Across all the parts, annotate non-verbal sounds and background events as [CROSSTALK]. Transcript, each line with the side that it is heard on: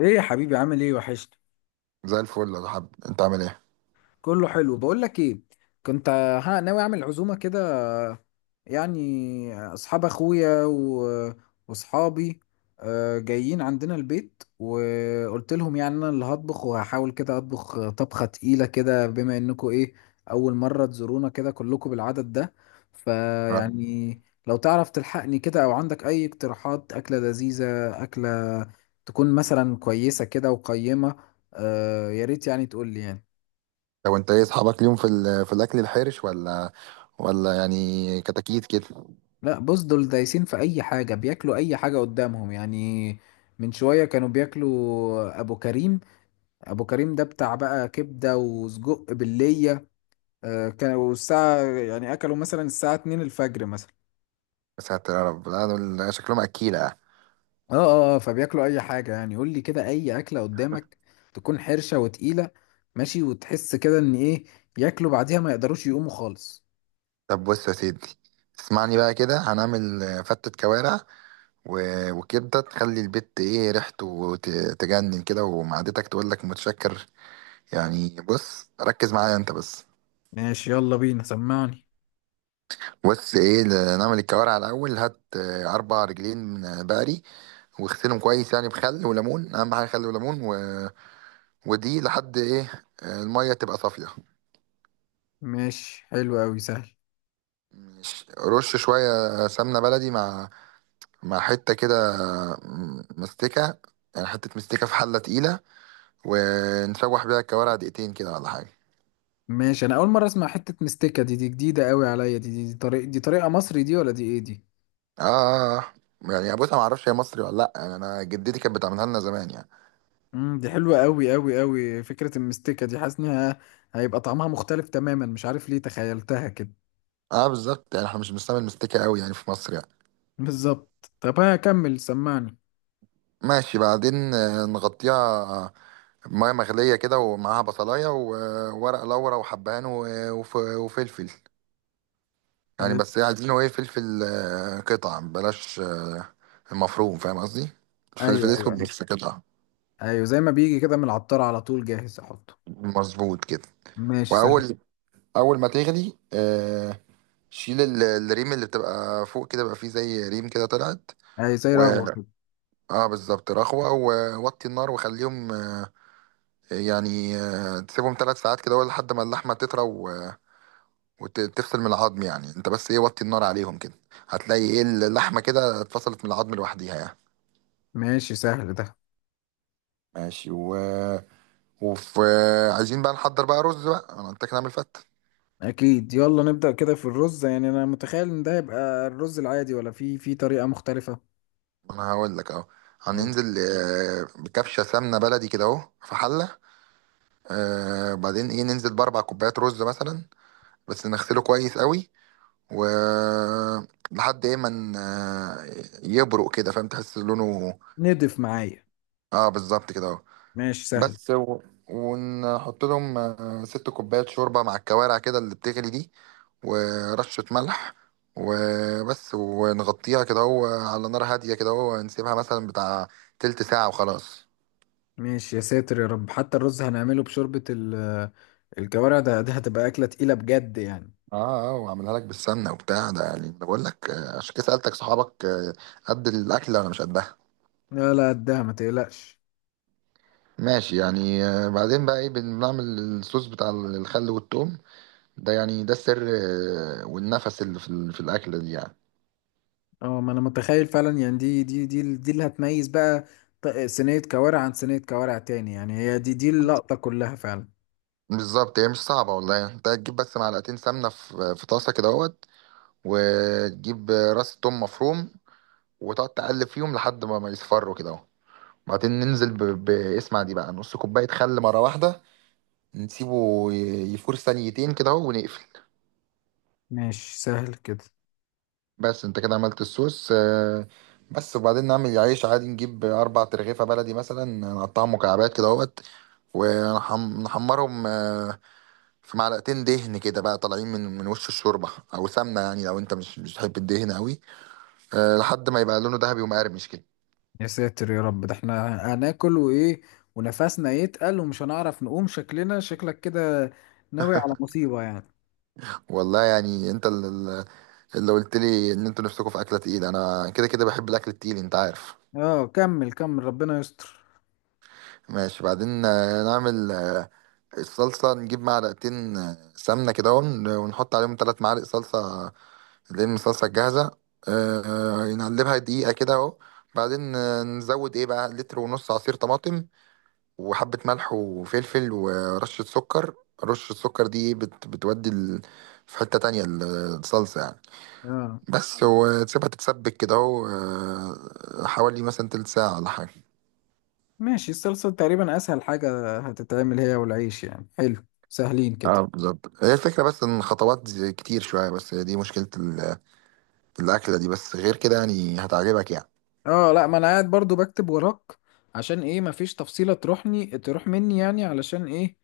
left: ايه يا حبيبي، عامل ايه؟ وحشت.
right: زي الفل يا حب، انت عامل ايه؟
left: كله حلو. بقول لك ايه، كنت ها ناوي اعمل عزومه كده، يعني اصحاب اخويا واصحابي جايين عندنا البيت وقلت لهم يعني انا اللي هطبخ وهحاول كده اطبخ طبخه تقيله كده بما انكم ايه، اول مره تزورونا كده كلكم بالعدد ده.
right: اه.
left: فيعني لو تعرف تلحقني كده او عندك اي اقتراحات اكله لذيذه، اكله تكون مثلا كويسه كده وقيمه. يا ريت يعني تقول لي يعني.
right: لو انت ايه اصحابك اليوم في الاكل الحرش، ولا يعني كتاكيت كده؟
left: لا بص، دول دايسين في اي حاجه، بياكلوا اي حاجه قدامهم يعني. من شويه كانوا بياكلوا ابو كريم. ابو كريم ده بتاع بقى كبده وسجق بالليه. كانوا الساعه يعني اكلوا مثلا الساعه 2 الفجر مثلا.
right: يا ساتر يا رب، لا دول شكلهم اكيله يعني.
left: اه اه، فبياكلوا اي حاجه يعني. قول لي كده اي اكله قدامك تكون حرشه وتقيله، ماشي، وتحس كده ان ايه، ياكلوا بعديها ما يقدروش يقوموا خالص.
right: طب بص يا سيدي، اسمعني بقى كده. هنعمل فتة كوارع وكبدة تخلي البيت ايه ريحته تجنن كده، ومعدتك تقول لك متشكر. يعني بص ركز معايا انت بس.
left: ماشي، يلا بينا، سمعني.
right: بص ايه، نعمل الكوارع الاول. هات 4 رجلين من بقري، واغسلهم كويس يعني بخل وليمون. اهم حاجه خل وليمون. ودي لحد ايه الميه تبقى صافيه.
left: ماشي حلو قوي، سهل.
right: مش رش شويه سمنه بلدي مع حته كده مستكه. يعني حته مستكه في حله تقيله، ونشوح بيها الكوارع دقيقتين كده ولا حاجه.
left: ماشي، انا اول مره اسمع حته مستكه، دي جديده قوي عليا. دي طريقه، دي طريقه مصري دي ولا دي ايه دي؟
right: اه. يعني بص انا ما اعرفش هي مصري ولا لا، يعني انا جدتي كانت بتعملها لنا زمان يعني.
left: دي حلوه قوي قوي قوي. فكره المستكه دي، حاسس انها هيبقى طعمها مختلف تماما، مش عارف ليه تخيلتها كده.
right: اه بالظبط، يعني احنا مش بنستعمل مستكة قوي يعني في مصر يعني.
left: [LAUGHS] بالظبط. طب ها، كمل سمعني.
right: ماشي. بعدين نغطيها ميه مغليه كده، ومعاها بصلايه وورق لورا وحبهان وفلفل. يعني
left: ايوه،
right: بس عايزينه ايه؟ فلفل قطع بلاش، المفروم، فاهم قصدي، الفلفل
left: ايوه،
right: الاسود
left: ايوه،
right: بس قطع.
left: ايوه، زي ما بيجي كده من العطار على طول جاهز احطه.
right: مظبوط كده.
left: ماشي سهل.
right: واول اول ما تغلي، شيل الريم اللي بتبقى فوق كده، بقى فيه زي ريم كده طلعت
left: اي، زي
right: و
left: رغوه كده.
right: اه بالظبط، رخوة. ووطي النار وخليهم، يعني تسيبهم 3 ساعات كده ولا لحد ما اللحمه تطرى وتفصل من العظم. يعني انت بس ايه، وطي النار عليهم كده، هتلاقي ايه اللحمه كده اتفصلت من العظم لوحديها يعني.
left: ماشي سهل ده.
right: ماشي. وفي عايزين بقى نحضر بقى رز بقى، انا قلت لك نعمل فته.
left: اكيد، يلا نبدا كده في الرز. يعني انا متخيل ان ده يبقى الرز العادي، ولا في طريقه مختلفه؟
right: انا هقول لك اهو.
left: قول.
right: هننزل بكبشه سمنه بلدي كده اهو في حله. بعدين ايه، ننزل باربع كوبايات رز مثلا، بس نغسله كويس قوي و لحد ايه ما يبرق كده، فاهم تحس لونه.
left: ندف معايا.
right: اه بالظبط كده اهو
left: ماشي سهل.
right: بس. ونحط لهم 6 كوبايات شوربة مع الكوارع كده اللي بتغلي دي، ورشة ملح وبس. ونغطيها كده اهو، على نار هادية كده اهو، نسيبها مثلا بتاع تلت ساعة وخلاص.
left: ماشي، يا ساتر يا رب، حتى الرز هنعمله بشوربة الكوارع. ده هتبقى أكلة تقيلة بجد يعني.
right: اه، اه. واعملها لك بالسمنة وبتاع ده يعني، أنا بقول لك عشان كده سألتك، صحابك قد الأكلة ولا مش قدها؟
left: لا لا، قدها، ما تقلقش.
right: ماشي يعني. بعدين بقى ايه بنعمل؟ الصوص بتاع الخل والثوم ده يعني، ده السر والنفس اللي في الأكلة دي يعني.
left: اه، ما انا متخيل فعلا يعني، دي اللي هتميز بقى صينية كوارع عن صينية كوارع تاني يعني. هي دي اللقطة كلها فعلا.
right: بالظبط، هي مش صعبة والله يعني. انت هتجيب بس معلقتين سمنة في طاسة كده اهوت، وتجيب راس توم مفروم، وتقعد تقلب فيهم لحد ما يصفروا كده اهو. بعدين ننزل باسمع دي بقى، نص كوباية خل مرة واحدة، نسيبه يفور ثانيتين كده اهو ونقفل.
left: ماشي سهل كده.
right: بس انت كده عملت الصوص. بس. وبعدين نعمل عيش عادي، نجيب 4 ترغيفة بلدي مثلا، نقطعهم مكعبات كده اهوت، ونحمرهم في معلقتين دهن كده بقى طالعين من وش الشوربه او سمنه، يعني لو انت مش بتحب الدهن قوي. أه، لحد ما يبقى لونه ذهبي ومقرمش كده.
left: يا ساتر يا رب، ده احنا هناكل، وايه، ونفسنا يتقل، ومش هنعرف نقوم. شكلنا شكلك كده، ناوي على مصيبة يعني.
right: والله يعني انت اللي قلت لي ان انتوا نفسكم في اكله تقيله، انا كده كده بحب الاكل التقيل، انت عارف.
left: اه كمل كمل، ربنا يستر.
right: ماشي. بعدين نعمل الصلصه، نجيب معلقتين سمنه كده، ونحط عليهم 3 معالق صلصه اللي هي من الصلصه الجاهزه. أه. نقلبها دقيقه كده اهو. بعدين نزود ايه بقى لتر ونص عصير طماطم وحبة ملح وفلفل ورشة سكر. رشة السكر دي بتودي في حتة تانية الصلصة يعني.
left: اه
right: بس. وتسيبها تتسبك كده اهو، حوالي مثلا تلت ساعة ولا حاجة.
left: ماشي. الصلصة تقريبا أسهل حاجة هتتعمل، هي والعيش يعني، حلو سهلين كده.
right: اه بالظبط، هي الفكرة. بس ان خطوات كتير شوية، بس هي دي مشكلة الأكلة دي، بس غير كده يعني هتعجبك يعني.
left: اه لا، ما أنا قاعد برضو بكتب وراك عشان ايه، مفيش تفصيلة تروحني تروح مني يعني، علشان ايه،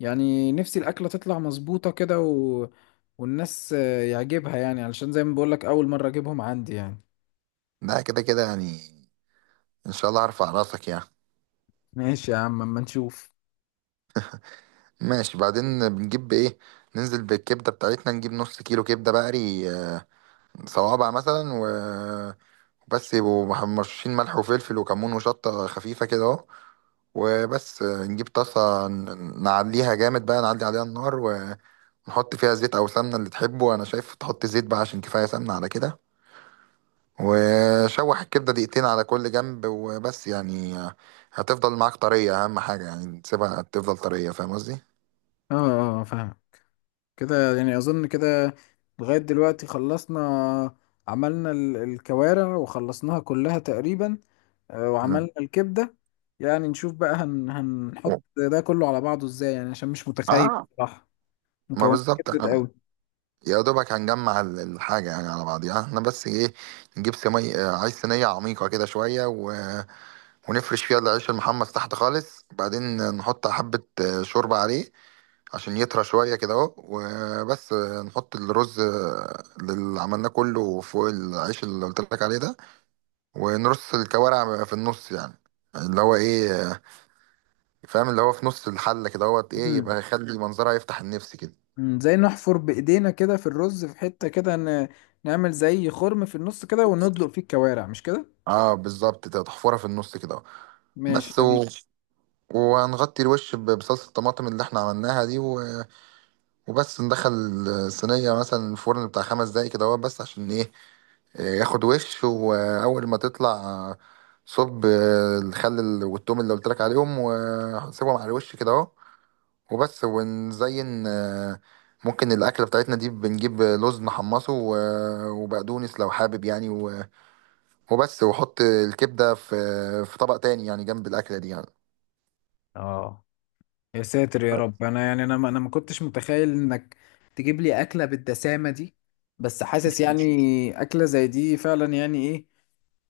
left: يعني نفسي الأكلة تطلع مظبوطة كده. و... والناس يعجبها يعني، علشان زي ما بقولك أول مرة أجيبهم عندي يعني.
right: لا، كده كده يعني ان شاء الله هرفع راسك يعني.
left: ماشي يا عم، أما نشوف.
right: ماشي. بعدين بنجيب ايه، ننزل بالكبدة بتاعتنا، نجيب نص كيلو كبدة بقري صوابع مثلا، بس يبقوا مرشين ملح وفلفل وكمون وشطة خفيفة كده اهو وبس. نجيب طاسة، نعليها جامد بقى، نعلي عليها النار، ونحط فيها زيت أو سمنة اللي تحبه. أنا شايف تحط زيت بقى عشان كفاية سمنة على كده، وشوح الكبدة دقيقتين على كل جنب وبس يعني. هتفضل معاك طرية، أهم حاجة يعني تسيبها تفضل طرية، فاهم قصدي؟
left: اه اه، فاهم. كده يعني، أظن كده لغاية دلوقتي خلصنا. عملنا الكوارع وخلصناها كلها تقريبا،
right: مم.
left: وعملنا الكبدة. يعني نشوف بقى هنحط ده كله على بعضه ازاي يعني، عشان مش متخيل
right: اه،
left: صراحة،
right: ما
left: مكونات
right: بالظبط
left: كترت
right: احنا
left: قوي.
right: يا دوبك هنجمع الحاجة يعني على بعضيها، احنا بس ايه، نجيب صينية، عايز صينية عميقة كده شوية، ونفرش فيها العيش المحمص تحت خالص. بعدين نحط حبة شوربة عليه عشان يطرى شوية كده اهو وبس. نحط الرز اللي عملناه كله فوق العيش اللي قلت لك عليه ده، ونرص الكوارع في النص، يعني اللي هو ايه فاهم، اللي هو في نص الحلة كده اهوت ايه،
left: مم.
right: يبقى يخلي منظرها يفتح النفس كده.
left: مم. زي نحفر بإيدينا كده في الرز في حتة كده، نعمل زي خرم في النص كده وندلق فيه الكوارع، مش كده؟
right: اه بالظبط كده، تحفرها في النص كده اهو.
left: ماشي،
right: بس
left: لذيذ.
right: و... وهنغطي الوش بصلصة الطماطم اللي احنا عملناها دي. وبس. ندخل الصينية مثلا الفرن بتاع 5 دقايق كده هو بس، عشان ايه؟ إيه، ياخد وش. وأول ما تطلع، صب الخل والتوم اللي قلت لك عليهم، وسيبهم على الوش كده اهو وبس. ونزين ممكن الأكلة بتاعتنا دي بنجيب لوز نحمصه وبقدونس لو حابب يعني. وبس. وحط الكبدة في طبق تاني يعني جنب الأكلة دي يعني.
left: اه، يا ساتر يا رب، انا يعني، انا ما انا ما كنتش متخيل انك تجيب لي اكله بالدسامه دي. بس حاسس يعني اكله زي دي فعلا يعني ايه،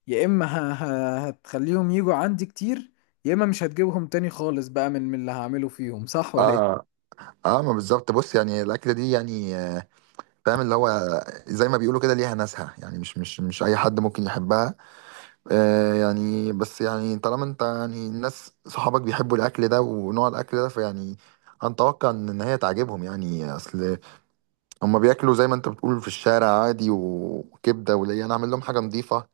left: يا اما هتخليهم يجوا عندي كتير، يا اما مش هتجيبهم تاني خالص بقى من اللي هعمله فيهم، صح ولا ايه؟
right: اه، اه. ما بالظبط، بص يعني الأكلة دي يعني فاهم، اللي هو زي ما بيقولوا كده ليها ناسها يعني، مش اي حد ممكن يحبها. يعني بس يعني طالما انت يعني الناس صحابك بيحبوا الاكل ده ونوع الاكل ده، فيعني هنتوقع ان هي تعجبهم، يعني اصل هما بياكلوا زي ما انت بتقول في الشارع عادي وكبده، وليا انا اعمل لهم حاجه نظيفه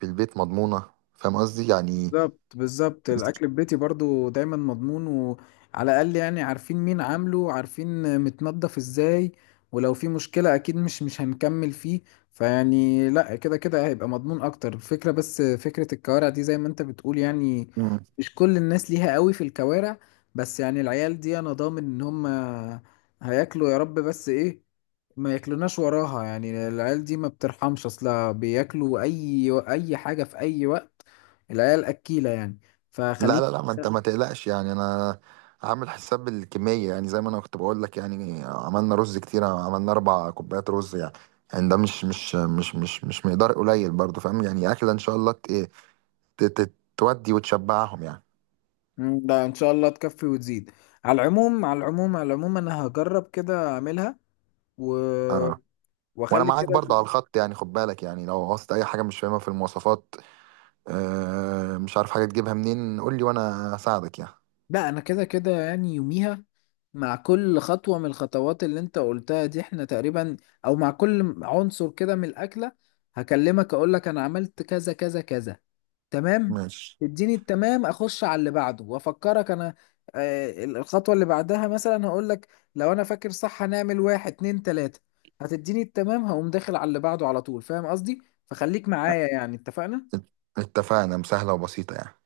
right: في البيت مضمونه، فاهم قصدي يعني.
left: بالظبط، بالظبط. الاكل في بيتي برضو دايما مضمون، وعلى الاقل يعني عارفين مين عامله، عارفين متنضف ازاي، ولو في مشكلة اكيد مش هنكمل فيه. فيعني لا، كده كده هيبقى مضمون اكتر. الفكرة بس فكرة الكوارع دي، زي ما انت بتقول يعني، مش كل الناس ليها قوي في الكوارع. بس يعني العيال دي انا ضامن ان هم هياكلوا يا رب، بس ايه، ما ياكلوناش وراها يعني. العيال دي ما بترحمش اصلا، بياكلوا اي حاجه في اي وقت. العيال اكيله يعني.
right: لا،
left: فخليك.
right: لا، لا، ما انت ما تقلقش يعني. انا عامل حساب الكميه، يعني زي ما انا كنت بقول لك يعني عملنا رز كتير، عملنا 4 كوبايات رز يعني، يعني ده مش مقدار قليل برضو، فاهم؟ يعني اكله ان شاء الله تودي وتشبعهم يعني.
left: مم، ده ان شاء الله تكفي وتزيد. على العموم على العموم على العموم، انا هجرب كده اعملها و...
right: اه. وانا
left: واخلي
right: معاك
left: كده.
right: برضه على الخط، يعني خد بالك يعني لو عوزت اي حاجه مش فاهمها في المواصفات، مش عارف حاجه تجيبها منين، قول لي وانا اساعدك يعني.
left: لا، انا كده كده يعني يوميها مع كل خطوة من الخطوات اللي انت قلتها دي، احنا تقريبا، او مع كل عنصر كده من الاكلة، هكلمك اقولك انا عملت كذا كذا كذا. تمام.
right: ماشي.
left: اديني التمام، اخش على اللي بعده، وافكرك انا الخطوة اللي بعدها مثلا. هقولك لو انا فاكر صح، هنعمل واحد اتنين تلاتة. هتديني التمام، هقوم داخل على اللي بعده على طول. فاهم قصدي؟ فخليك معايا يعني، اتفقنا؟
right: ات- اتفقنا، مسهله وبسيطه يعني.